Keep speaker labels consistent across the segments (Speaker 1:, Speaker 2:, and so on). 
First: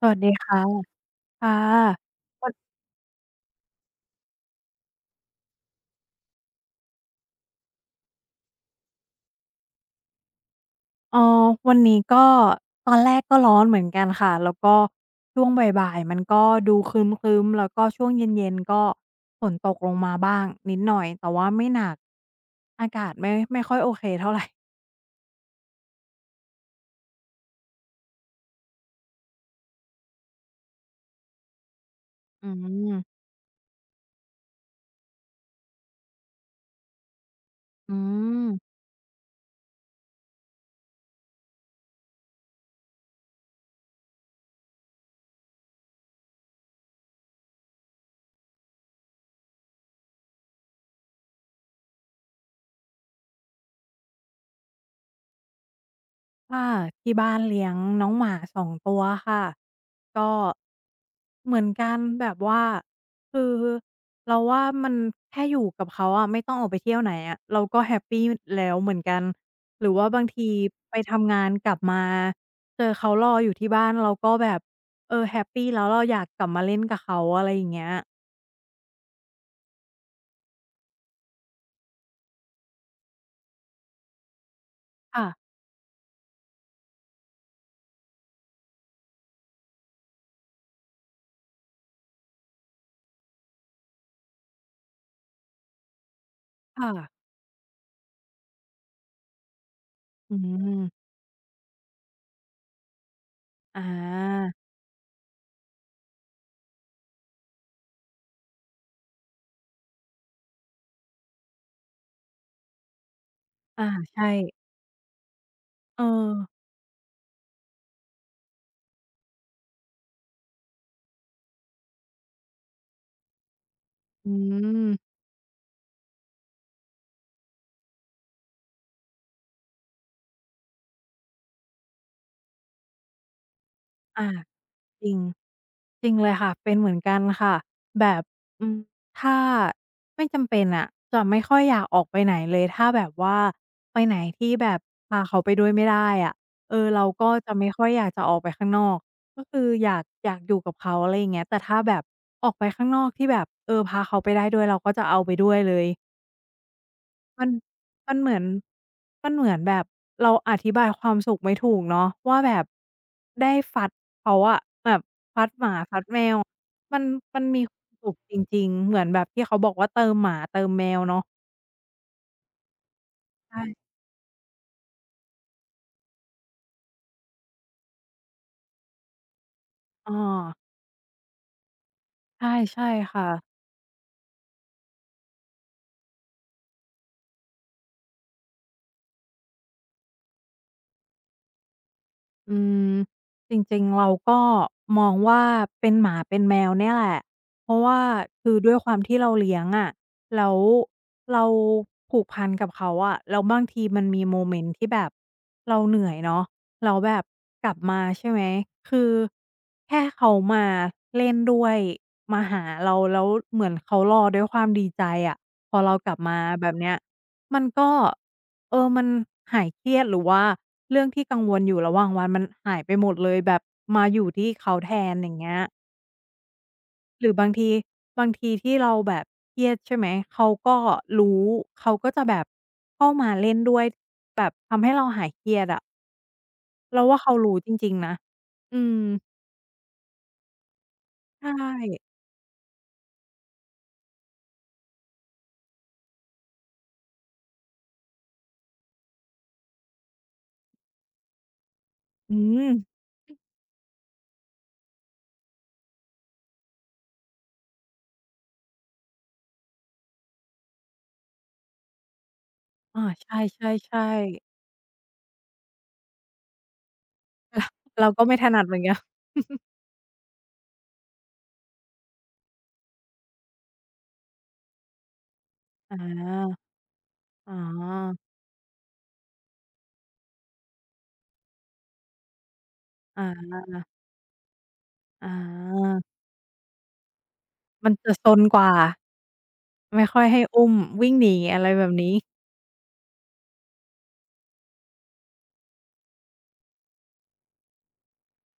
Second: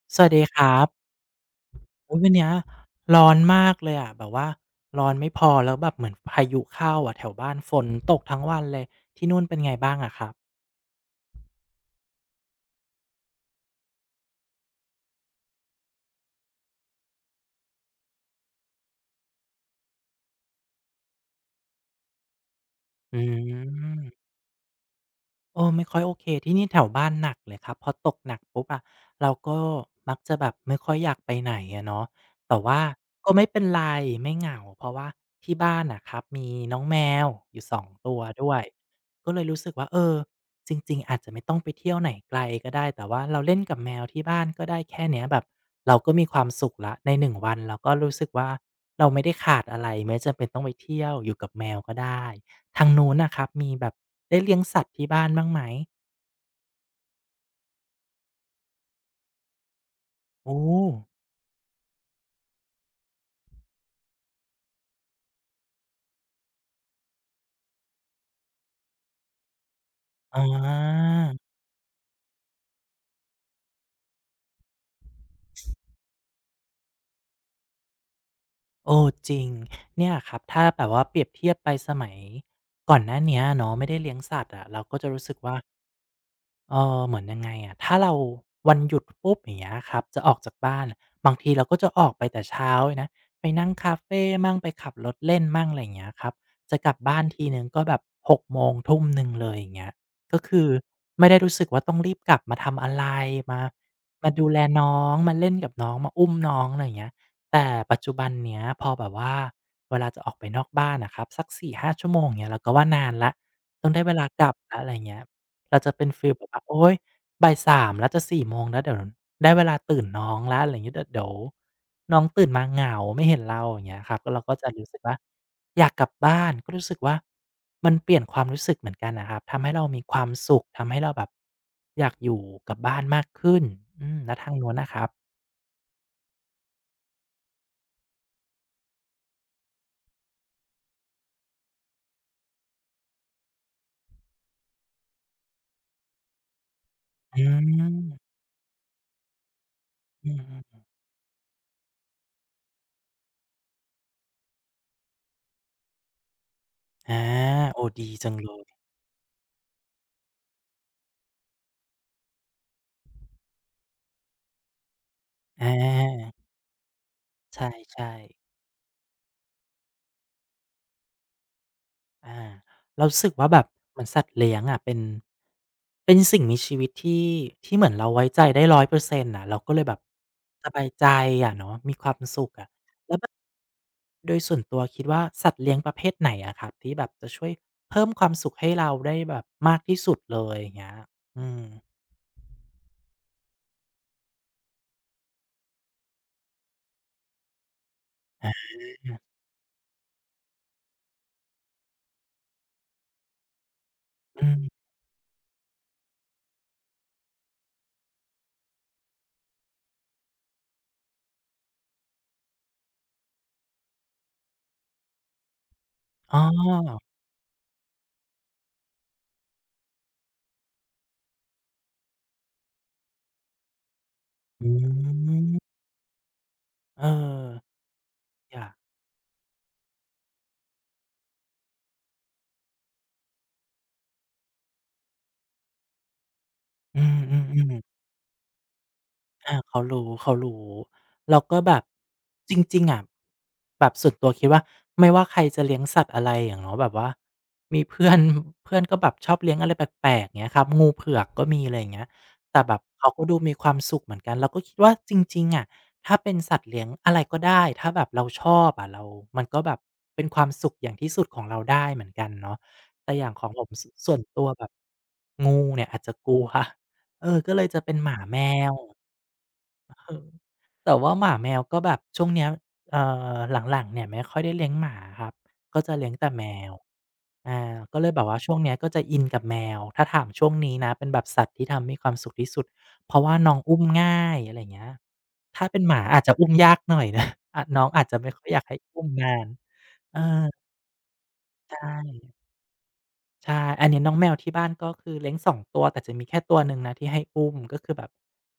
Speaker 1: สวั
Speaker 2: ส
Speaker 1: ส
Speaker 2: วั
Speaker 1: ดี
Speaker 2: สดีค
Speaker 1: ค่ะ
Speaker 2: รับ
Speaker 1: ค่ะ
Speaker 2: โอุ๊ยวันเนี้
Speaker 1: วั
Speaker 2: ย
Speaker 1: น
Speaker 2: ร้อนมากเลยอะแบบว่าร้อนไม่พอแล้วแบบเหมือนพายุเข้าอะแถวบ้านฝนตกทั้งวันเลย ที่นู่นเป็นไงบ้างอะครับ
Speaker 1: เอ่อวันนี้ก็ตอนแรกก็ร้อนเหมือนกันค่ะ แล้วก็ช่วงบ่ายๆมันก็ดูครึ้มๆแล้วก็ช่วงเย็นๆก็ฝนตกลงมาบ้างนิดหน่อยแต่ว่าไม่หนักอากาศ
Speaker 2: อื
Speaker 1: ไม่ไม่ค่อยโอเค
Speaker 2: ม
Speaker 1: เท่าไร
Speaker 2: โอ้ไม่ค่อยโอเคที่นี่แถวบ้านหนักเลยครับพอตกหนักปุ๊บอะเราก็มักจะแบบไม่ค่อยอยากไปไหนอะเนาะ
Speaker 1: อื
Speaker 2: แต่ว่า
Speaker 1: ม
Speaker 2: ก็ไม่เป็นไรไม่เหงาเพราะว่าที่บ้านน่ะครับมีน้องแมวอยู่สอง
Speaker 1: อื
Speaker 2: ตัวด้วย
Speaker 1: ม
Speaker 2: ก็เลยรู้สึกว่าเออจริงๆอาจจะไม่ต้องไปเที่ยวไหนไกลก็ได้แต่ว่าเราเล่นกับแมวที่บ้านก็ได้แค่เนี้ยแบบเราก็มีความสุขแล้วในหนึ่งวันเราก็รู้สึกว่าเราไม่ได้ขาดอะไรไม่จำเป็นต้องไปเที่ยวอยู่กับแมวก็ได้ ทางนู้นน่ะครับมีแบบได้เลี้ยงสัตว์ที่บ้านบ้างไหม
Speaker 1: ค่ะที่บ้านเลี้ยงน้องหมาสองตัวค่ะก็
Speaker 2: โอ้
Speaker 1: เหมือนกันแบบว่าคือเราว่ามันแค่อยู่กับเขาอะไม่ต้องออกไปเที่ยวไหนอะเราก็แฮปปีแล้วเหมือนกันหรือว่าบาง
Speaker 2: อ
Speaker 1: ทีไป
Speaker 2: า
Speaker 1: ทำงานกลับมาเจอเขารออยู่ที่บ้านเราก็แบบเออแฮปปีแล้วเราอยากกลับมาเล่นกับเขาอะไรอย่างเงี้ย
Speaker 2: เออจริงเนี่ยครับถ้าแบบว่าเปรียบเทียบไปสมัยก่อนหน้าเนี้ยเนาะไม่ได้เลี้ยงสัตว์อะเราก็จะรู้
Speaker 1: ค่ะ
Speaker 2: สึกว่า เออเหมือนยังไงอะถ้าเราวันหยุดปุ๊บอย่างเงี้ยครับจะออกจากบ้านบางทีเราก็จะออกไปแต่เช้าเลยนะไปนั่งคาเฟมั่งไปขับรถเล่นมั่งอะไรอย่างเงี้ยครับจะกลับ
Speaker 1: ค่ะ
Speaker 2: บ้านทีหนึ่งก็แบบ6โมงทุ่มหนึ่งเลยอย่างเงี้ย
Speaker 1: อื
Speaker 2: ก็คือ
Speaker 1: ม
Speaker 2: ไม่ได้รู้สึกว่าต้องรีบกลับมาทำอะไรมา
Speaker 1: อา
Speaker 2: มาดูแลน้องมาเล่นกับน้องมาอุ้มน้องอะไรอย่างเงี้ยแต่ปัจจุบันเนี้ยพอแบบว่าเวลาจะออกไปนอกบ้านนะครับสักสี่ห้าชั่วโมงเนี้ยเราก็ว่านานละ
Speaker 1: อา
Speaker 2: ต้องได้เวลา
Speaker 1: ใช่
Speaker 2: กลับละอะไรเงี้ย เราจะ
Speaker 1: เอ
Speaker 2: เป็นฟี
Speaker 1: อ
Speaker 2: ลแบบว่าโอ๊ยบ่ายสามแล้วจะ4โมงแล้วเดี๋ยวได้เวลาตื่นน้องแล้วอะไรอย่างงี้เดี๋ยวน้องตื่นมาเหงาไม่เห็นเราอย่างเงี้ยครับ
Speaker 1: อื
Speaker 2: แล้วเราก็จะรู้สึกว่า
Speaker 1: ม
Speaker 2: อยากกลับบ้านก็รู้สึกว่ามันเปลี่ยนความรู้สึกเหมือนกันน่ะครับทำให้เรามีความสุขทำให้เราแบบอยากอยู่กับบ้านมากขึ้นอืม
Speaker 1: อา
Speaker 2: แล้วทางนู้นน่ะค
Speaker 1: จ
Speaker 2: รับ
Speaker 1: ริงจริงเลยค่ะเป็นเหมือนกันค่ะแบบอืมถ้าไม่จำเป็นอะจะไม่ค่อยอยากออกไปไหนเลยถ้าแบบว่าไปไหนที่แบบพาเขาไปด้วยไม่ได้อะเออเราก็
Speaker 2: อื
Speaker 1: จะไม่ค่อยอยากจะอ
Speaker 2: ม
Speaker 1: อกไปข้างนอกก็คืออยากอ
Speaker 2: อื
Speaker 1: ยากอยู่กับ
Speaker 2: ม
Speaker 1: เขาอะไรอย่างเงี้ยแต่ถ้าแบบออกไปข้างนอกที่แบบเออพาเขาไปได้ด้วยเราก็จะเอาไปด้วยเลย
Speaker 2: ๆอา
Speaker 1: มัน
Speaker 2: โอ้ดี
Speaker 1: มัน
Speaker 2: จั
Speaker 1: เหมื
Speaker 2: ง
Speaker 1: อน
Speaker 2: เลย
Speaker 1: มันเหมือนแบบเราอธิบายความสุขไม่ถูกเนาะว่าแบบได้ฟัดเขาอะแบบฟัดห
Speaker 2: อ
Speaker 1: มาฟัดแมว
Speaker 2: า
Speaker 1: มันมัน
Speaker 2: ใช
Speaker 1: มีความสุ
Speaker 2: ่
Speaker 1: ขจ
Speaker 2: ๆ
Speaker 1: ริงๆเหมือนแบบที่เขาบอกว่าเติมหมาเติมแมวเนาะ
Speaker 2: อาเรารู้สึกว่าแบ
Speaker 1: ใช่
Speaker 2: บเหมือนสัตว์เลี้ยงอะเป็นสิ่งมีชีวิตที่เหมือนเราไว้ใจได้100%นต์น่ะเราก็เลยแบบ
Speaker 1: เออ
Speaker 2: สบายใจอะเนาะมีความสุข
Speaker 1: ใช่
Speaker 2: อะ
Speaker 1: ใช่ค่ะ
Speaker 2: โดยส่วนตัวคิดว่าสัตว์เลี้ยงประเภทไหนอะครับที่แบบจะช่วยเพิ่มความสุขให้เราได้แบบมากที่สุดเลยอย่างเงี้ยอืม
Speaker 1: อืมจริงๆเราก็มองว่าเป็นหมาเป็นแมวเนี่ยแหละเพราะว่าคือด้วยความที่เราเลี้ยงอะแล้วเราผูกพันกับเขาอะแล้วบางทีมันมีโม
Speaker 2: อื
Speaker 1: เมนต์
Speaker 2: ม
Speaker 1: ที่แบบเราเหนื่อยเนาะแล้วแบบกลับมาใช่ไหมคือแค่เขามาเล่นด้วยมาหาเราแล้วเหมือนเขารอด้วยความดีใจอะพอเรากลับ
Speaker 2: อ๋
Speaker 1: มาแบบเนี้ย
Speaker 2: อ
Speaker 1: มันก็เออมันหายเครียดหรือว่าเรื่องที่กังวลอยู่ระหว่างวันมันหายไปหมดเลยแบบมาอยู่ที่
Speaker 2: อื
Speaker 1: เขาแทนอย่างเงี้ย
Speaker 2: มเออ
Speaker 1: หรือบางที
Speaker 2: อยาก
Speaker 1: ที่เราแบบเครียดใช่ไหมเขาก็รู้เขาก็จะแบบเข้ามาเล่นด้วยแบบทำให้เราหายเครียดอะ
Speaker 2: อื
Speaker 1: เราว่าเขารู้จ
Speaker 2: มๆ
Speaker 1: ริ
Speaker 2: ๆ
Speaker 1: งๆนะอืม
Speaker 2: อาเขารู้เขารู้แล้ว
Speaker 1: ใช่
Speaker 2: ก็แบบจริงๆอะแบบส่วนตัวคิดว่าไม่ว่าใครจะเลี้ยงสัตว์อะไรอะเนาะแบบว่ามีเพื่อน เพื่อนก็แบบชอบเลี้ยงอะไรแปลกๆเงี้ยครับงูเผือกก็มีอะไรอย่างเงี้ย
Speaker 1: อื
Speaker 2: แต่แบ
Speaker 1: ม
Speaker 2: บเขาก็ดูมีความสุขเหมือนกันเราก็คิดว่าจริงๆอะถ้าเป็นสัตว์เลี้ยงอะไรก็ได้ถ้าแบบเราชอบอะเรามันก็แบบเป็นความสุขอย่างที่สุดของเราได้เหมือนกันเนาะ
Speaker 1: อา
Speaker 2: แต่อ
Speaker 1: ใช
Speaker 2: ย่างของผม
Speaker 1: ่
Speaker 2: สส่วน
Speaker 1: ๆ
Speaker 2: ตัว
Speaker 1: ๆ
Speaker 2: แบบงูเนี่ยอาจจะกลัวเออก็เลยจะเป็นห
Speaker 1: เรา
Speaker 2: มา
Speaker 1: ก็ไม่
Speaker 2: แม
Speaker 1: ถนัดเห
Speaker 2: ว
Speaker 1: มือนกัน
Speaker 2: เออแต่ว่าหมาแมวก็แบบช่วงเนี้ยเอ่หลังๆเนี่ยไม่ค่อยได้เลี้ยงหมาครับก็จะ
Speaker 1: อา
Speaker 2: เลี้ยงแต่แมว
Speaker 1: อ๋อ
Speaker 2: อาก็เลยแบบว่าช่วงเนี้ยก็จะอินกับแมวถ้าถามช่วงนี้นะเป็นแบบสัตว์ที่ทำให้มีความสุขที่สุดเพราะว่าน้อ
Speaker 1: อา
Speaker 2: งอุ้มง่ายอะไรอย่างเงี้ยถ้าเป็นหมาอาจจะอุ้มยากหน่อยนะอาน้
Speaker 1: ๆ
Speaker 2: อ
Speaker 1: มั
Speaker 2: ง
Speaker 1: น
Speaker 2: อาจ
Speaker 1: จะ
Speaker 2: จะ
Speaker 1: ซ
Speaker 2: ไม่
Speaker 1: น
Speaker 2: ค่อยอ
Speaker 1: ก
Speaker 2: ยาก
Speaker 1: ว่า
Speaker 2: ให้อุ้มนาน
Speaker 1: ไม่
Speaker 2: เอ
Speaker 1: ค่อยให้
Speaker 2: อ
Speaker 1: อุ้มวิ่งหนีอะไร
Speaker 2: ใช
Speaker 1: แบบนี้
Speaker 2: ่ ใช่ อันนี้น้องแมวที่บ้านก็คือเลี้ยงสองตัว แต่จะมีแค่ตัวหนึ่งนะที่ให้อุ้ม ก็คือแบบ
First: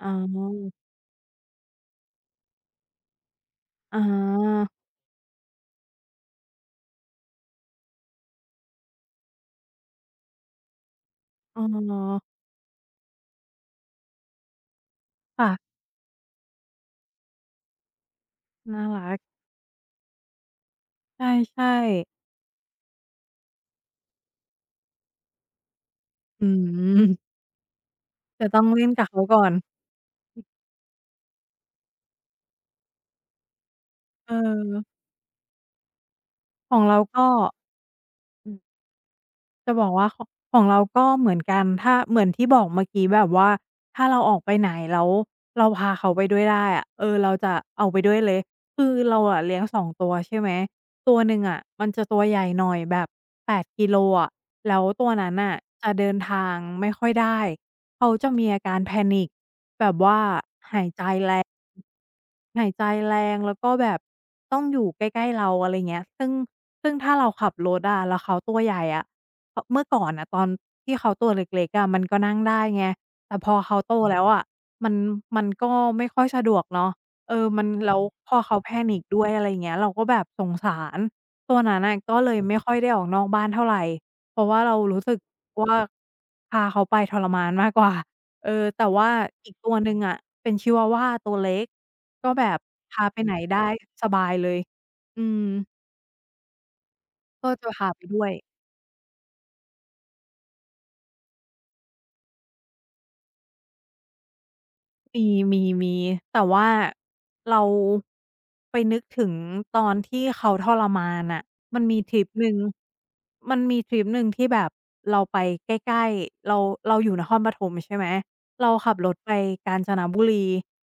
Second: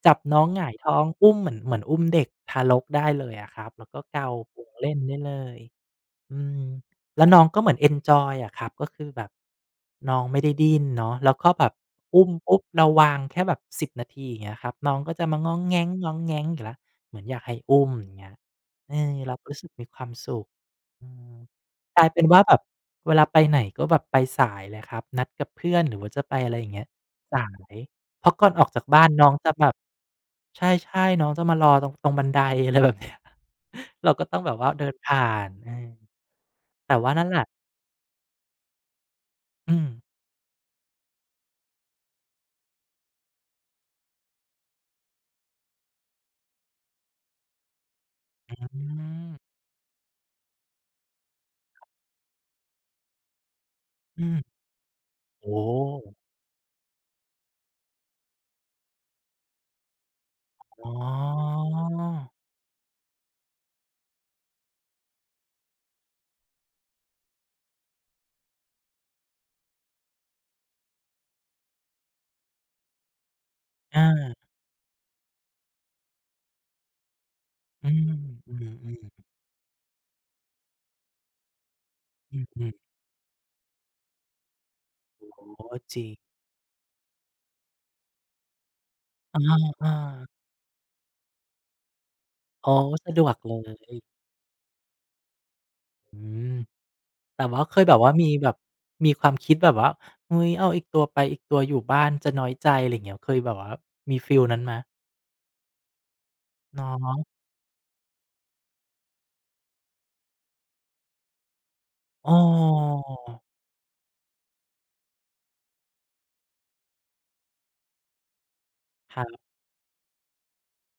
Speaker 1: อ๋
Speaker 2: จับน้องหงา
Speaker 1: อ
Speaker 2: ยท้องอุ้มเหมือนอุ้มเด็กทารกได้เลยอะครับ แล้ว
Speaker 1: อ๋
Speaker 2: ก็เกาปุ
Speaker 1: อ
Speaker 2: งเล่นได้เลย อืมแล้วน้องก็เหมือนเอนจอยอะครับก็คือแบบน้องไม่ได้ดิ้นเนาะแล้วก็
Speaker 1: อ๋
Speaker 2: แบบอุ้ม
Speaker 1: อ
Speaker 2: ปุ๊บเราวางแค่แบบสิ0นาทีอย่างเงี้ยครับน้องก็จะมาง้อง
Speaker 1: ค่ะ
Speaker 2: แง้งๆอยู่แล้วเหมือนอยากให้อุ้มอย่างเงี้ย
Speaker 1: น่า
Speaker 2: เอ
Speaker 1: รั
Speaker 2: อ
Speaker 1: ก
Speaker 2: เราก็รู้สึกมีความสุขอืม
Speaker 1: ใช่
Speaker 2: กลายเป็
Speaker 1: ๆ
Speaker 2: นว่าแบบเวลาไปไหนก็แบบไปสายเลยครับนัดกับเพื่อนหรือว่าจะไป
Speaker 1: อื
Speaker 2: อะไรอย่างเงี้ย
Speaker 1: ม
Speaker 2: สายเพราะก่
Speaker 1: จะ
Speaker 2: อนอ
Speaker 1: ต้อ
Speaker 2: อ
Speaker 1: ง
Speaker 2: กจาก
Speaker 1: เล่น
Speaker 2: บ้า
Speaker 1: กับ
Speaker 2: น
Speaker 1: เขา
Speaker 2: น้อง
Speaker 1: ก่อ
Speaker 2: จะ
Speaker 1: น
Speaker 2: แบบใช่ๆน้องจะมารอตรงบันไดอะไรแบบเนี้ย เราก็
Speaker 1: เอ
Speaker 2: ต้องแบบว่า
Speaker 1: อ
Speaker 2: เดินผ่านเออ
Speaker 1: ของ
Speaker 2: แต่
Speaker 1: เรา
Speaker 2: ว่านั่
Speaker 1: ก็
Speaker 2: นแหละ
Speaker 1: อืม จะ
Speaker 2: อื
Speaker 1: บ
Speaker 2: ม
Speaker 1: อกว่าของเราก็เหมือนกันถ้าเหมือนที่บอกเมื่อกี้แบบว่าถ้าเราออกไปไหนแล้วเราพาเขาไปด้วยได้อะเออเราจะเอาไปด้วยเลย
Speaker 2: อื
Speaker 1: คือเราอะ
Speaker 2: ม
Speaker 1: เลี้ยง2ตัวใช่ไหมตัวหนึ่งอะมันจะตัวใหญ่หน่อยแบบ8กิโล
Speaker 2: อื
Speaker 1: อะ
Speaker 2: ม
Speaker 1: แล้วตัวนั้นน่ะ
Speaker 2: โอ้โ
Speaker 1: จะ
Speaker 2: ฮ
Speaker 1: เดินทางไม่ค่อยได้เขาจะมีอาการ panic แบบว่าหา
Speaker 2: อ๋
Speaker 1: ยใจแรง
Speaker 2: อ
Speaker 1: หายใจแรงแล้วก็แบบต้องอยู่ใกล้ๆเราอะไรเงี้ยซึ่งถ้าเราขับรถอะแล้วเขาตัวใหญ่อะ เพราะเมื่อก่อนน่ะตอนที่เขาตัวเล็กๆอะมันก็นั่งได้ไงแต่พอเขาโตแล้ว
Speaker 2: อา
Speaker 1: อะมันมันก็ไม่ค่อยสะดวกเนาะเออมัน
Speaker 2: อื
Speaker 1: แล้อื
Speaker 2: ม
Speaker 1: วพอ
Speaker 2: อื
Speaker 1: เขา panic ด้
Speaker 2: ม
Speaker 1: วยอะไรอย่างเงี้ยเราก็แบบสงสารตัวนั้นน่ะก็เล
Speaker 2: ๆอื
Speaker 1: ยไม่ค่
Speaker 2: ม
Speaker 1: อยได้ออกนอกบ้านเท่าไรเพราะว่าเรารู้สึก
Speaker 2: ๆโอ้โฮ
Speaker 1: ว่า
Speaker 2: จริง
Speaker 1: พาเขาไปทรมานมากกว่าเออแต่ว่า
Speaker 2: อ
Speaker 1: อีกตัวห
Speaker 2: า
Speaker 1: นึ่งอะ
Speaker 2: ๆ
Speaker 1: เป็นชิวาวาตัวเล็กก็แบบ
Speaker 2: อ๋อ
Speaker 1: พา
Speaker 2: สะ
Speaker 1: ไป
Speaker 2: ดว
Speaker 1: ไหน
Speaker 2: กเล
Speaker 1: ได้
Speaker 2: ย
Speaker 1: สบายเลยอืม
Speaker 2: อืมแต่
Speaker 1: ก็
Speaker 2: ว่า
Speaker 1: จะ
Speaker 2: เคย
Speaker 1: พา
Speaker 2: แบบ
Speaker 1: ไป
Speaker 2: ว่า
Speaker 1: ด้ว
Speaker 2: มี
Speaker 1: ย
Speaker 2: แบบมีความคิดแบบว่าเฮ้ยเอาอีกตัวไปอีกตัวอยู่บ้านจะน้อยใจอะไรอย่างเงี้ยเคยแบบว่ามีฟีลนั้นไหม
Speaker 1: มีมีมีแต่ว่า
Speaker 2: เนาะ
Speaker 1: เราไปนึกถึงตอนที่เขาทรมานน่ะมันมีทริป
Speaker 2: เอ้
Speaker 1: หนึ่ง
Speaker 2: อ
Speaker 1: มันมีทริปหนึ่งที่แบบเราไปใกล้ๆเราเราอยู่นครปฐมใช่ไหม เราขับร
Speaker 2: ค
Speaker 1: ถ
Speaker 2: รั
Speaker 1: ไป
Speaker 2: บ
Speaker 1: กาญจนบุรี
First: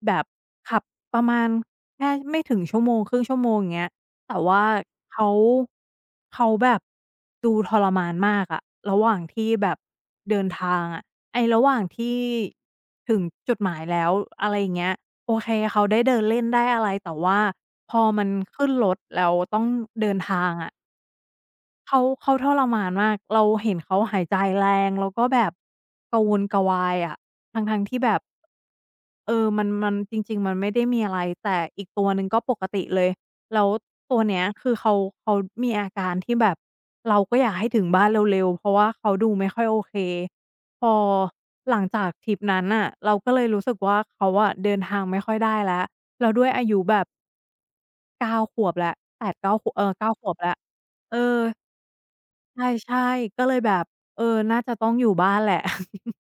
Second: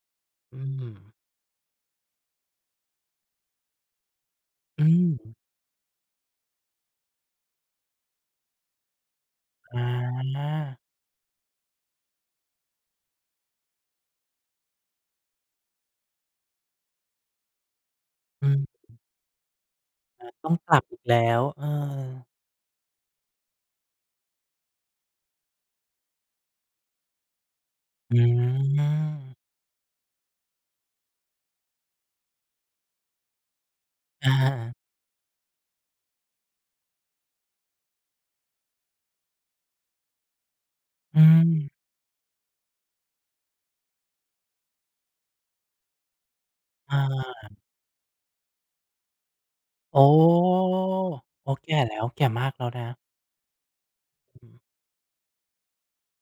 Speaker 1: แบบ
Speaker 2: อื
Speaker 1: ขับ
Speaker 2: ม
Speaker 1: ประมาณแค่ไม่ถึงชั่วโมงครึ่งชั่วโมงอย่างเงี้ยแต่ว่า
Speaker 2: อืม
Speaker 1: เขาเขาแบบดูทรมานมากอะระหว่างที่แบ
Speaker 2: อ
Speaker 1: บเดิน
Speaker 2: า
Speaker 1: ทางอะไอ้ระหว่างที่ถึงจุดหมายแล้วอะไรอย่างเงี้ยโอเคเขาได้เดินเล่นได้อะไรแต่ว่าพอมัน
Speaker 2: อื
Speaker 1: ขึ้น
Speaker 2: ม
Speaker 1: รถแล้วต้องเดินทา
Speaker 2: ต้อ
Speaker 1: ง
Speaker 2: งก
Speaker 1: อะ
Speaker 2: ลับอีกแล้วเออ
Speaker 1: เขาทรมานมากเราเห็นเขาหายใจแรงแล้วก็แบบกระวนกระวายอะทั้งๆที่แบ
Speaker 2: อื
Speaker 1: บเออ
Speaker 2: ม
Speaker 1: มันมันจริงๆมันไม่ได้มีอะไรแต่อีกตัวหนึ่งก็ปกติเลยแล้วตัว
Speaker 2: อา
Speaker 1: เนี้ย
Speaker 2: ๆ
Speaker 1: คือเขามีอาการที่แบบเราก็อยากให้ถึงบ้านเร็วๆเพราะว่าเขาดูไม่ค่อยโอเคพอ
Speaker 2: อืม
Speaker 1: หลังจากทริปนั้นน่ะเราก็เลยรู้สึกว่าเขาอะเดินทางไม่ค่อยได้แล้วแล้วด้วยอายุแบบ
Speaker 2: อา
Speaker 1: เก้าขวบแล้ว8-9ขวบเออ
Speaker 2: โอ
Speaker 1: เก้าขวบแล้ว
Speaker 2: ้
Speaker 1: เออ
Speaker 2: โอ้แก่แล้วแก่มากแล้วนะ
Speaker 1: ใช่ๆก็เลยแบบเออ
Speaker 2: อื
Speaker 1: น่า
Speaker 2: ม
Speaker 1: จะต้องอยู่บ้านแหละ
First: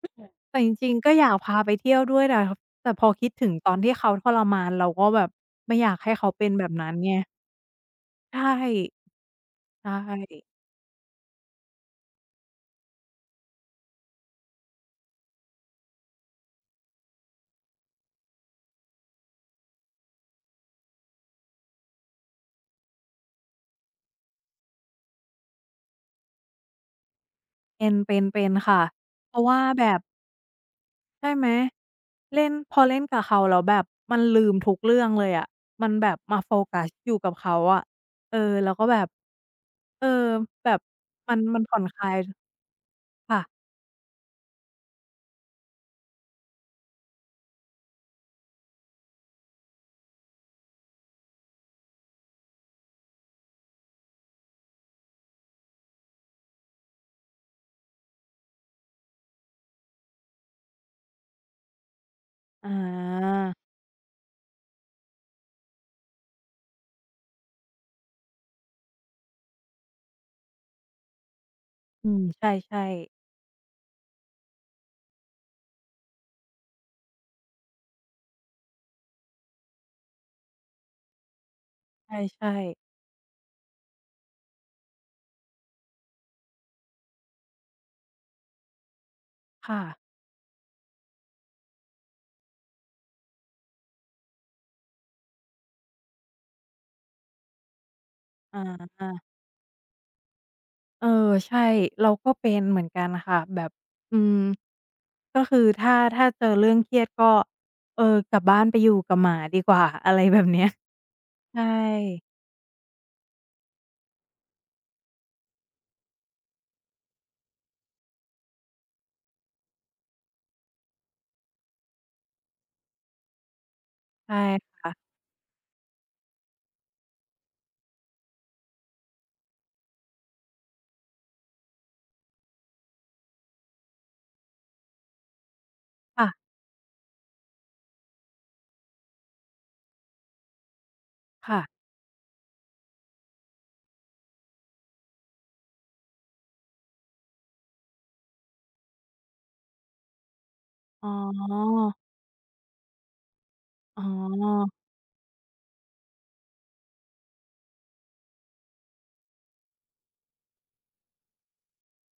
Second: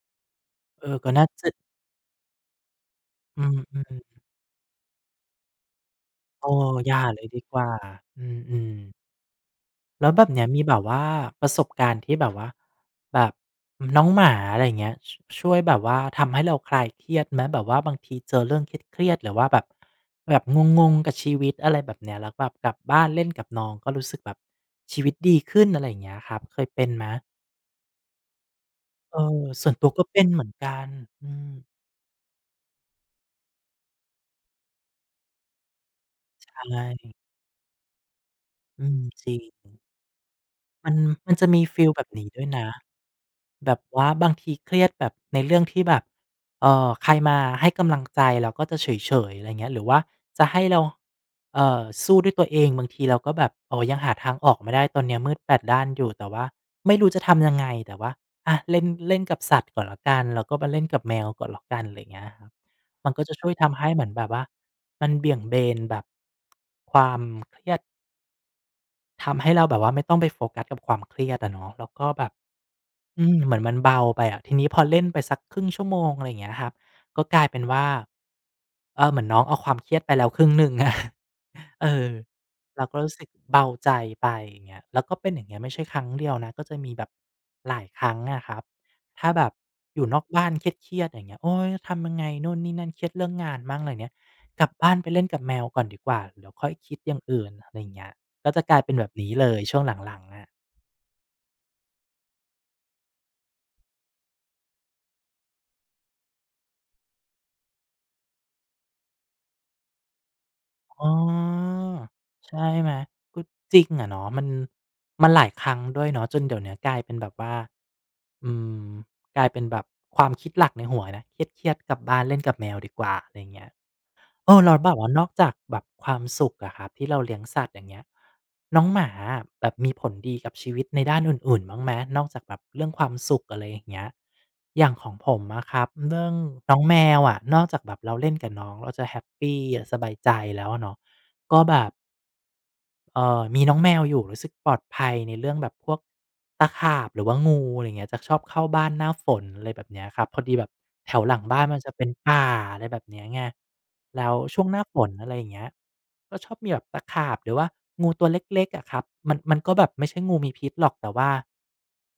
Speaker 1: แต่จ
Speaker 2: เอ
Speaker 1: ริง
Speaker 2: อ
Speaker 1: ๆ
Speaker 2: ก็
Speaker 1: ก็อ
Speaker 2: น่า
Speaker 1: ยาก
Speaker 2: จะ
Speaker 1: พาไปเที่ยวด้วยนะแต่พอคิด
Speaker 2: อื
Speaker 1: ถึงตอนที่เขา
Speaker 2: ม
Speaker 1: ทรมานเราก็แบบไม่อยากให้เขา
Speaker 2: ๆมอ
Speaker 1: เป็น
Speaker 2: อ
Speaker 1: แบบ
Speaker 2: อ
Speaker 1: นั้น
Speaker 2: ย่า
Speaker 1: ไง
Speaker 2: เลยดีกว่า
Speaker 1: ใช่
Speaker 2: อืมๆ
Speaker 1: ใช
Speaker 2: แล้วแบบเนี้ย
Speaker 1: ่
Speaker 2: มีแบบว่าประสบการณ์ที่แบบว่าแบบน้องหมาอะไรเงี้ยชช่วยแบบว่าทำให้เราคลายเครียดไหมแบบว่าบางทีเจอเรื่องเครียดๆหรือว่าแบบแบบงงๆกับชีวิตอะไรแบบเนี้ยแล้วแบบกลับบ้านเล่นกับน้องก็รู้สึกแบบชีวิตดีขึ้นอะไรอย่างเงี้ยครับเคยเป็นไหม
Speaker 1: เป็นค่ะ
Speaker 2: เออ
Speaker 1: เพราะว่า
Speaker 2: ส่วน
Speaker 1: แบ
Speaker 2: ตัว
Speaker 1: บ
Speaker 2: ก็เป็นเหมือนกันอื
Speaker 1: ใช่ไหม
Speaker 2: ม
Speaker 1: เล่นพอเล่นกับเขาแล้วแบบมันลืมทุกเรื่องเลยอะมันแบบมา
Speaker 2: ใช
Speaker 1: โฟกัสอยู่
Speaker 2: ่
Speaker 1: กับเขาอะเออแล้ว
Speaker 2: อื
Speaker 1: ก็
Speaker 2: ม
Speaker 1: แบบ
Speaker 2: จริง
Speaker 1: เออแบบ
Speaker 2: มันมั
Speaker 1: มั
Speaker 2: น
Speaker 1: น
Speaker 2: จะ
Speaker 1: มั
Speaker 2: มี
Speaker 1: นผ่อน
Speaker 2: ฟีล
Speaker 1: ค
Speaker 2: แบ
Speaker 1: ลา
Speaker 2: บ
Speaker 1: ย
Speaker 2: นี้ด้วยนะ
Speaker 1: ค่ะ
Speaker 2: แบบว่าบางทีเครียดแบบในเรื่องที่แบบใครมาให้กำลังใจเราก็จะเฉยๆอะไรเงี้ยหรือว่าจะให้เราสู้ด้วยตัวเองบางทีเราก็แบบโอ้ยังหาทางออกไม่ได้ตอนเนี้ยมืดแปดด้านอยู่แต่ว่าไม่รู้จะทำยังไงแต่ว่าอะเล่นเล่นกับสัตว์ก่อนแล้วกันแล้วก็มาเล่นกับแมวก่อนแล้วกันไรเงี้ยครับ
Speaker 1: อ
Speaker 2: มันก็
Speaker 1: า
Speaker 2: จะช่วยทำให้เหมือนแบบว่ามันเบี่ยงเบนแบบความเครียดทำให้เราแบบว่าไม่ต้องไปโฟกัสกับความเครียดอะเนาะแล้วก็
Speaker 1: อืม
Speaker 2: แบบ
Speaker 1: ใช่
Speaker 2: อื
Speaker 1: ๆ
Speaker 2: มเหมือนมันเบาไปอะทีนี้พอเล่นไปสักครึ่งชั่วโมงอะไรอย่างเงี้ยครับก็กลายเป็นว่าเออเหมือนน้องเอาความเครียดไปแล้วครึ่งหนึ่งอะ เออ
Speaker 1: ใช่
Speaker 2: เรา
Speaker 1: ๆ
Speaker 2: ก็รู้สึกเบาใจไปอย่างเงี้ยแล้วก็เป็นอย่างเงี้ยไม่ใช่ครั้งเดียวนะก็จะมีแบบหลายครั้งอะครับถ้าแบบ
Speaker 1: ค่ะ
Speaker 2: อยู่นอกบ้านเครียดๆอย่างเงี้ยโอ๊ยทำยังไงนู่นนี่นั่นเครียดเรื่องงานมั่งอะไรเงี้ยกลับบ้านไปเล่นกับแมวก่อนดีกว่าเดี๋ยวค่อยคิดอย่างอื่นอะไรอย่างเงี้ยก็
Speaker 1: อ
Speaker 2: จะกลายเป็นแบ
Speaker 1: า
Speaker 2: บนี้เลยช่วงหลังๆอะ
Speaker 1: เออใช่เราก็เป็นเหมือนกันค่ะแบบอืมก็คือถ้าเจอเรื่องเครียดก็เออกลับบ้านไปอยู่กับหมาดีกว่า อะไรแบบเนี้ย
Speaker 2: อ๋
Speaker 1: ใช่
Speaker 2: อใช่ไหมก็จริงอะเนาะมันมันหลายครั้งด้วยเนาะจนเดี๋ยวเนี้ยกลายเป็นแบบว่าอืมกลายเป็นแบบความคิดหลักในหัวนะเครียดๆกลับบ้านเล่นกับแมวดีกว่าอะไรอย่างเงี้ย
Speaker 1: ใช่
Speaker 2: เออเราแบบว่า
Speaker 1: ค่ะ
Speaker 2: นอกจากแบบความสุขอะครับที่เราเลี้ยงสัตว์อย่างเงี้ยน้องหมาอะแบบมีผลดีกับชีวิตในด้านอื่นๆบ้างไหมนอกจากแบบเรื่องความสุขอะไรอย่างเงี้ยอย่างของผมอะครับเรื่อง
Speaker 1: ค่ะ
Speaker 2: น้องแมวอะนอกจากแบบเราเล่นกับน้องเราจะแฮปปีสบายใจแล้วอะเนาะก็
Speaker 1: ค่ะ
Speaker 2: แบบ มีน้องแมวอยู่รู้สึกปลอดภัยในเรื่องแบบพวกตะขาบหรือว่างูอะไรอย่างเงี้ยจะชอบเข้าบ้านหน้าฝนอะไรแบบเนี้ยครับพอดีแบบ
Speaker 1: อ๋
Speaker 2: แถวหลังบ้านมั
Speaker 1: อ
Speaker 2: นจะเป็นป่าอะไรแบบเนี้ยไง
Speaker 1: อ๋
Speaker 2: แล้วช่วง
Speaker 1: อ
Speaker 2: หน้าฝนอะไรอย่างเงี้ยก็ชอบมีแบบตะขาบหรือว่างูตัวเล็กๆอะครับมันมันก็แบบไม่ใช่งูมีพิษหรอกแต่ว่า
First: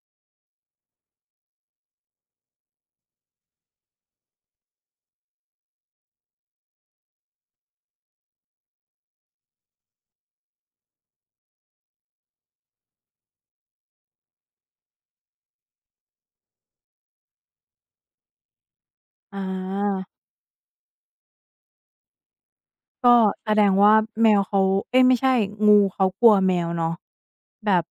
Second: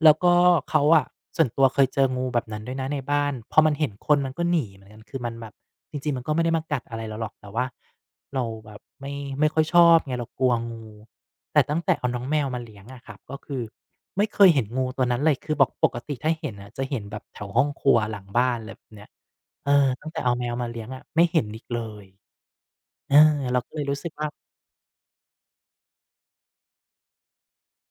Speaker 2: แล้วก็เขาอะส่วนตัวเคยเจองูแบบนั้นด้วยนะในบ้านพอมันเห็นคนมันก็หนีเหมือนกันคือมันแบบจริงๆมันก็ไม่ได้มากัดอะไรเราหรอกแต่ว่าเราแบบไม่ไม่ค่อยชอบไงเรากลัวงูแต่ตั้งแต่เอาน้องแมวมาเลี้ยงอะครับก็คือไม่เคยเห็นงูตัวนั้นเลยคือบอกปกติถ้าเห็นอะจะเห็นแบบแถวห้องครัวหลังบ้านอะไรแบบเนี้ย
Speaker 1: อา
Speaker 2: เออตั้งแต่เอาแมวมาเลี้ยงอะไม่เห็นอีกเลยเออ
Speaker 1: ก็แส
Speaker 2: เรา
Speaker 1: ด
Speaker 2: ก็
Speaker 1: ง
Speaker 2: เลย
Speaker 1: ว่า
Speaker 2: รู้สึกว่า
Speaker 1: แมวเขาเอ๊ยไม่ใช่งูเขากลัวแมวเนาะแบบ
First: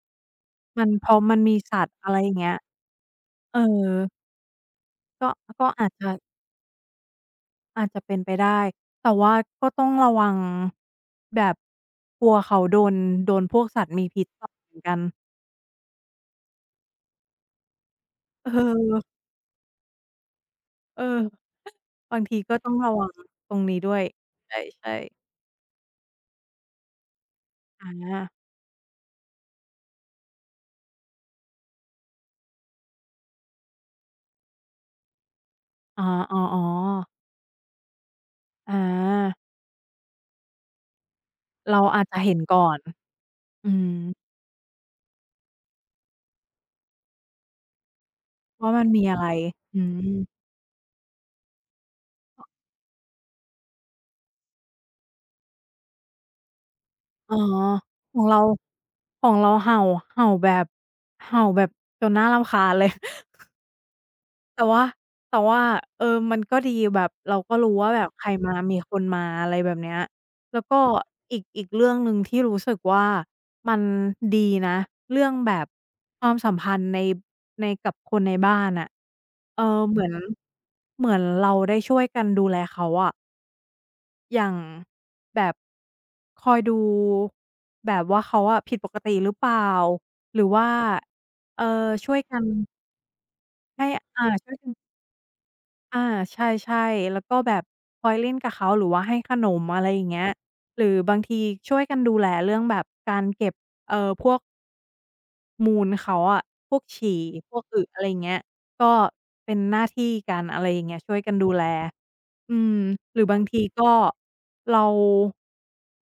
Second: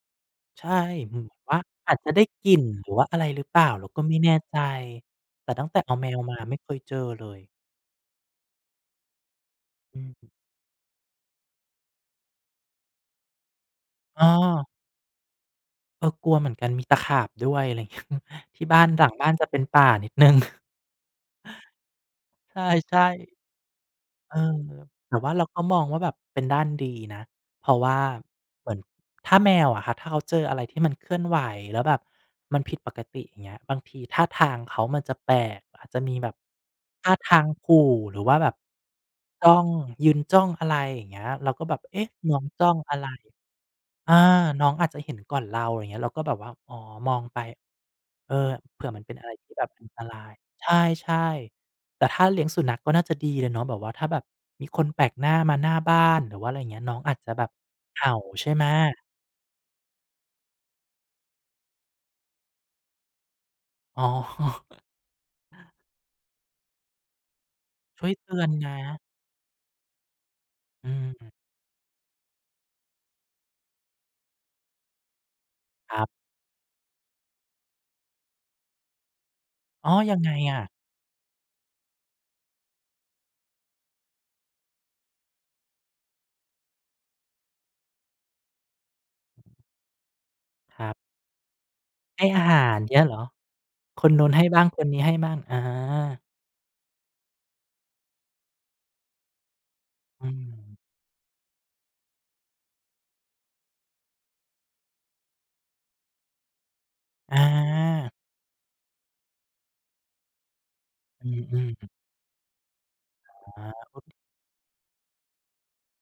Speaker 2: ใช่
Speaker 1: มันพ
Speaker 2: เห
Speaker 1: อ
Speaker 2: มือน
Speaker 1: มันมี
Speaker 2: ว่า
Speaker 1: สัต
Speaker 2: อา
Speaker 1: ว์
Speaker 2: จจะ
Speaker 1: อะไร
Speaker 2: ได้
Speaker 1: อย่าง
Speaker 2: ก
Speaker 1: เงี้ย
Speaker 2: ลิ่นหรือว่าอะไรหรือเป
Speaker 1: เออ
Speaker 2: ล่าเราก็ไม่แน่ใจ
Speaker 1: ก็
Speaker 2: แต่ตั้
Speaker 1: ก็
Speaker 2: งแต่
Speaker 1: อาจ
Speaker 2: เอาแม
Speaker 1: จะ
Speaker 2: วมาไม่เคยเจอเลย
Speaker 1: อาจจะเป็นไปได้แต่ว่าก็ต้อง
Speaker 2: อื
Speaker 1: ระวั
Speaker 2: ม
Speaker 1: งแบบกลัวเขาโดนโดนพวกสัตว์มีพิ
Speaker 2: อ้อ
Speaker 1: ษต่อยเหมือนกัน
Speaker 2: เออกลัวเหมือนกันมีตะขาบด้วยอะไรเงี้ย
Speaker 1: เอ
Speaker 2: ที่บ้านหลัง
Speaker 1: อ
Speaker 2: บ้านจะเป็นป่านิดหนึ่ง
Speaker 1: เออบางทีก็ต้อง ระวั
Speaker 2: ใช่
Speaker 1: ง
Speaker 2: ๆ
Speaker 1: ตรงนี้ด้วย
Speaker 2: เอ
Speaker 1: ใช
Speaker 2: อ
Speaker 1: ่
Speaker 2: แต่ว่า
Speaker 1: ๆ
Speaker 2: เราก็มองว่าแบบเป็นด้านดีนะ เพราะ
Speaker 1: อ
Speaker 2: ว่า
Speaker 1: า
Speaker 2: เหมือนถ้าแมวอะครับถ้าเขาเจออะไรที่มันเคลื่อนไหวแล้วแบบมันผิดปกติอย่างเงี้ยบางทีท่าทางเขามันจะแปลกอาจจะ
Speaker 1: อ๋อ
Speaker 2: มีแบบ
Speaker 1: ๆ
Speaker 2: ท่า
Speaker 1: ๆ
Speaker 2: ทางขู่หรือว่าแบบ
Speaker 1: อา
Speaker 2: จ้องยืนจ้องอะไรอย่างเงี้ยเราก็แบบ
Speaker 1: เราอา
Speaker 2: เอ๊ะ
Speaker 1: จจะ
Speaker 2: น้
Speaker 1: เห็
Speaker 2: อ
Speaker 1: น
Speaker 2: งจ้
Speaker 1: ก่อ
Speaker 2: อง
Speaker 1: น
Speaker 2: อะไร
Speaker 1: อืม
Speaker 2: อาน้องอาจจะเห็นก่อนเราอย่างเงี้ยเราก็แบบว่าอ๋อมองไปเออ
Speaker 1: ว่ามัน
Speaker 2: เผื่อมั
Speaker 1: มี
Speaker 2: นเป็
Speaker 1: อะ
Speaker 2: น
Speaker 1: ไร
Speaker 2: อะไรที่แบบ
Speaker 1: อื
Speaker 2: อันต
Speaker 1: ม
Speaker 2: รายใช่ๆแต่ถ้าเลี้ยงสุนัขก็น่าจะดีเลยเนาะแบบว่าถ้าแบบมีคนแปลกหน้ามาหน้าบ้านหรือว่าอะไรอย่างเงี้ยน้องอาจจะ
Speaker 1: อ๋อ
Speaker 2: แบบเห่า
Speaker 1: ของเรา
Speaker 2: ใช่ไหม
Speaker 1: ของเราเห่าเห่าแบบเห่าแบบจนน่ารำคาญเลย
Speaker 2: อ๋อ
Speaker 1: แต่ ว่าแต่ว่าเออมันก็ดีแบบเราก็รู้ว่าแบ
Speaker 2: ช่ว
Speaker 1: บ
Speaker 2: ย
Speaker 1: ใคร
Speaker 2: เตือน
Speaker 1: มา
Speaker 2: นะ
Speaker 1: มีคนมาอะไรแบบเนี้ยแล้วก็
Speaker 2: อื
Speaker 1: อี
Speaker 2: ม
Speaker 1: กอีกเรื่องหนึ่งที่รู้สึกว่ามันดีนะเรื่องแบบ
Speaker 2: ครั
Speaker 1: ค
Speaker 2: บ
Speaker 1: วามสัมพันธ์ในกับคนในบ้านน่ะเออ
Speaker 2: อ๋อ
Speaker 1: เหมือน
Speaker 2: ยังไงอะ
Speaker 1: เหมือนเราได้ช่วยกันดูแลเขาอะอย่างแบบคอยดูแบบว่าเขาอะผิดปกติหรือเปล่าหรือว่า
Speaker 2: ครับ
Speaker 1: เอ่อช่วย
Speaker 2: ให้
Speaker 1: กั
Speaker 2: อา
Speaker 1: น
Speaker 2: หารเงี้ยเหรอ
Speaker 1: ให้
Speaker 2: คน
Speaker 1: อา
Speaker 2: นู้นให้
Speaker 1: ช่วย
Speaker 2: บ้า
Speaker 1: กั
Speaker 2: ง
Speaker 1: น
Speaker 2: คนนี้ให้บ้างอา
Speaker 1: อาใช่ๆแล้วก็แบบคอยเล่นกับเขาหรือว่าให้ขนมอะไรอย่างเงี้
Speaker 2: อื
Speaker 1: ย
Speaker 2: ม
Speaker 1: หรือบางทีช่วยกันดูแลเรื่องแบบการเก็บเอ่อพวก มูลเขาอะพวกฉี่
Speaker 2: อา
Speaker 1: พวกอึอะไรอย่างเงี้ยก็เป็นหน้าที่กันอะไรอย่างเงี้ยช่วย
Speaker 2: อื
Speaker 1: กันดูแล
Speaker 2: ม
Speaker 1: อืมหรือบาง
Speaker 2: ๆ
Speaker 1: ที
Speaker 2: อ๋อ
Speaker 1: ก็เรา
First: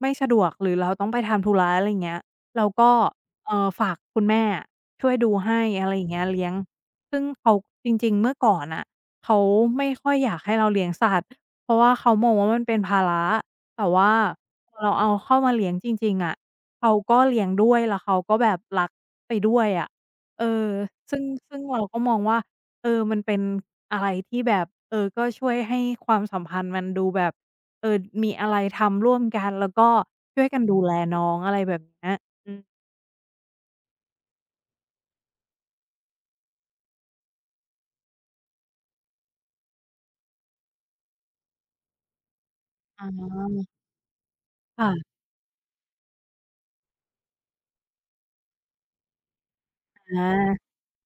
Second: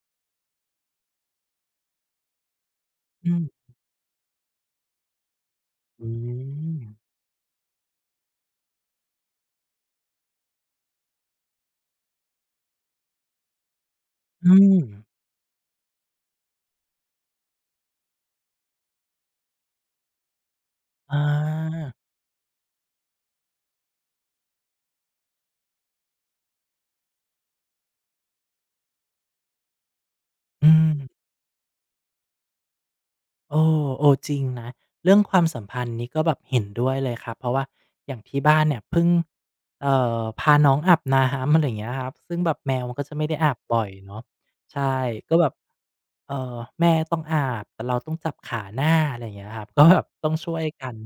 Speaker 1: ไม่สะดวกหรือเราต้องไปทำธุระอะไรอย่างเงี้ยเราก็
Speaker 2: อืม
Speaker 1: เอ่อฝากคุณแม่อะช่วยดูให้อะไรอ
Speaker 2: อื
Speaker 1: ย่างเงี้ยเลี้ยง
Speaker 2: ม
Speaker 1: ซึ่งเขาจริงๆเมื่อก่อนน่ะเขาไม่ค่อยอยากให้เราเลี้ยงสัตว์เพราะว่าเขามองว่ามันเป็นภาระแต่ว่า
Speaker 2: อื
Speaker 1: พอ
Speaker 2: ม
Speaker 1: เราเอาเข้ามาเลี้ยงจริงๆอะ เขาก็เลี้ยงด้วยแล้วเขาก็แบบรักไปด้วยอะเออ
Speaker 2: อ
Speaker 1: ซึ่งซึ่งเรา
Speaker 2: า
Speaker 1: ก็มองว่าเออมันเป็นอะไรที่แบบเออก็ช่วยให้ความสัมพันธ์มันดูแบบเออมีอะไรทำร่วมกันแล้วก็ช่วยกัน
Speaker 2: อื
Speaker 1: ดู
Speaker 2: ม
Speaker 1: แลน้องอะไรแบบเนี้ยอืม
Speaker 2: เออเออจริงนะเรื่องความสัมพันธ์นี้ก็แบบเห็นด้วยเลยครับเพราะว่าอย่างที่บ้านเนี่ยเพิ่งเอ่พาน้องอาบน้ำอะไรอย่างเงี้ยครับซึ่งแบบแมวมัน
Speaker 1: อ๋
Speaker 2: ก็จะไม่ได้อาบ
Speaker 1: อ
Speaker 2: บ่อยเนาะใช่
Speaker 1: ค่ะ
Speaker 2: ก็แบบเอ่อแม่ต้องอาบ แต่เราต้องจับขาหน้าอะไรอย่างเงี้ยครับก็แบบ
Speaker 1: อ
Speaker 2: ต้องช่วย
Speaker 1: า
Speaker 2: กัน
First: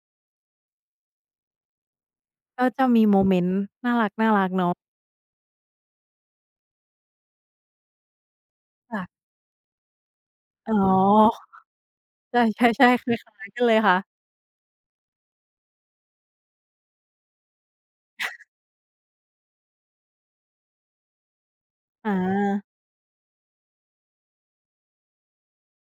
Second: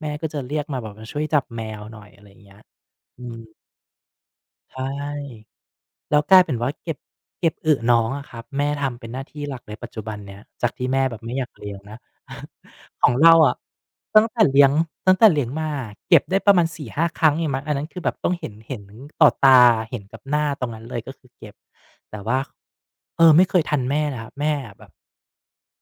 Speaker 2: แม่ก็จะเรียกมาแบบมาช่วยจับแมวหน่อยอะไรอย่างเงี้ย
Speaker 1: ก็จะมีโม
Speaker 2: อื
Speaker 1: เม
Speaker 2: ม
Speaker 1: นต์น่ารักๆเนาะ
Speaker 2: ใช่ แล้วกลายเป็นว่าเก็บอึน้องอะครับแม่ทำเป็นห
Speaker 1: ค่ะ
Speaker 2: น้าที่หลักเลยปัจจุบันเนี้ยจา
Speaker 1: อ๋
Speaker 2: กที่แม่แบบไม่อ
Speaker 1: อ
Speaker 2: ยากเลี้ยงนะ
Speaker 1: ใช่ๆ ๆ
Speaker 2: ข
Speaker 1: ค
Speaker 2: อง
Speaker 1: ล้
Speaker 2: เรา
Speaker 1: ายๆ
Speaker 2: อะ
Speaker 1: กันเลยค่ะ
Speaker 2: ตั้งแต่เลี้ยงตั้งแต่เลี้ยงมาเก็บได้ประมาณ4-5ครั้งเองมั้งอันนั้นคือแบบต้องเห็นต่อตาเห็นกับหน้าตรงนั้นเลยก็คือเก็บ
Speaker 1: อา
Speaker 2: แต่ว่าเออไม่เคยทันแม่เลยครับแม่แบบ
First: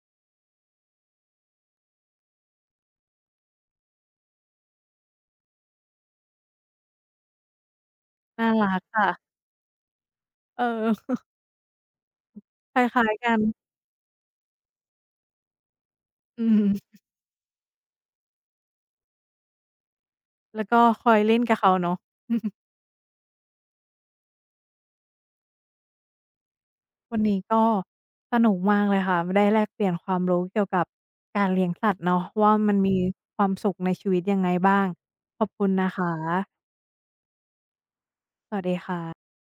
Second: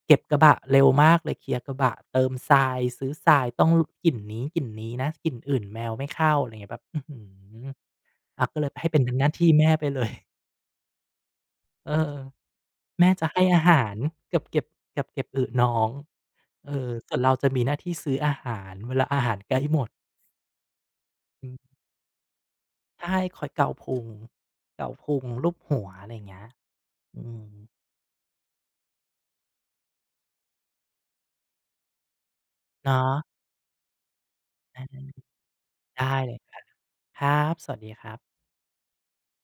Speaker 2: เก็บกระบะเร็วมากเลยเคลียร์กระบะเติมทรายซื้อทรายต้องกลิ่นนี้นะกลิ่นอื่นแมวไม่เข้าอะไร่าเงี้ยแบบอือหืออะ
Speaker 1: น่า
Speaker 2: ก็เล
Speaker 1: รั
Speaker 2: ย
Speaker 1: ก
Speaker 2: ให้เป็นห
Speaker 1: ค่ะ
Speaker 2: น้าที่แม่ไปเลย
Speaker 1: เออ
Speaker 2: เออ
Speaker 1: คล้า
Speaker 2: แม่
Speaker 1: ยๆ
Speaker 2: จะ
Speaker 1: กัน
Speaker 2: ให้อาหารกับเก็บกับเก็บอึน้อง
Speaker 1: อืม
Speaker 2: เออส่วนเราจะมีหน้าที่ซื้ออาหารเวลาอาหารใกล้หมด
Speaker 1: แล้วก็คอยเล่น
Speaker 2: อื
Speaker 1: กับ
Speaker 2: ม
Speaker 1: เขาเนาะ
Speaker 2: ใช่คอยเกาพุงเกาพุงลูบหัวอะไรอย่างเงี้ย
Speaker 1: วัน
Speaker 2: อื
Speaker 1: นี้
Speaker 2: ม
Speaker 1: ก็สนุกมากเลยค่ะได้แลกเปลี่ยนความรู้เกี่ยวกับการเลี้ยงสัตว์เนาะว่ามันมี
Speaker 2: เนาะ
Speaker 1: ความสุขในชีวิตยังไงบ้าง
Speaker 2: อา
Speaker 1: ขอบคุณนะค
Speaker 2: ได้เลยครั
Speaker 1: ะ
Speaker 2: บครับสวัสดีครับ
Speaker 1: ค่ะ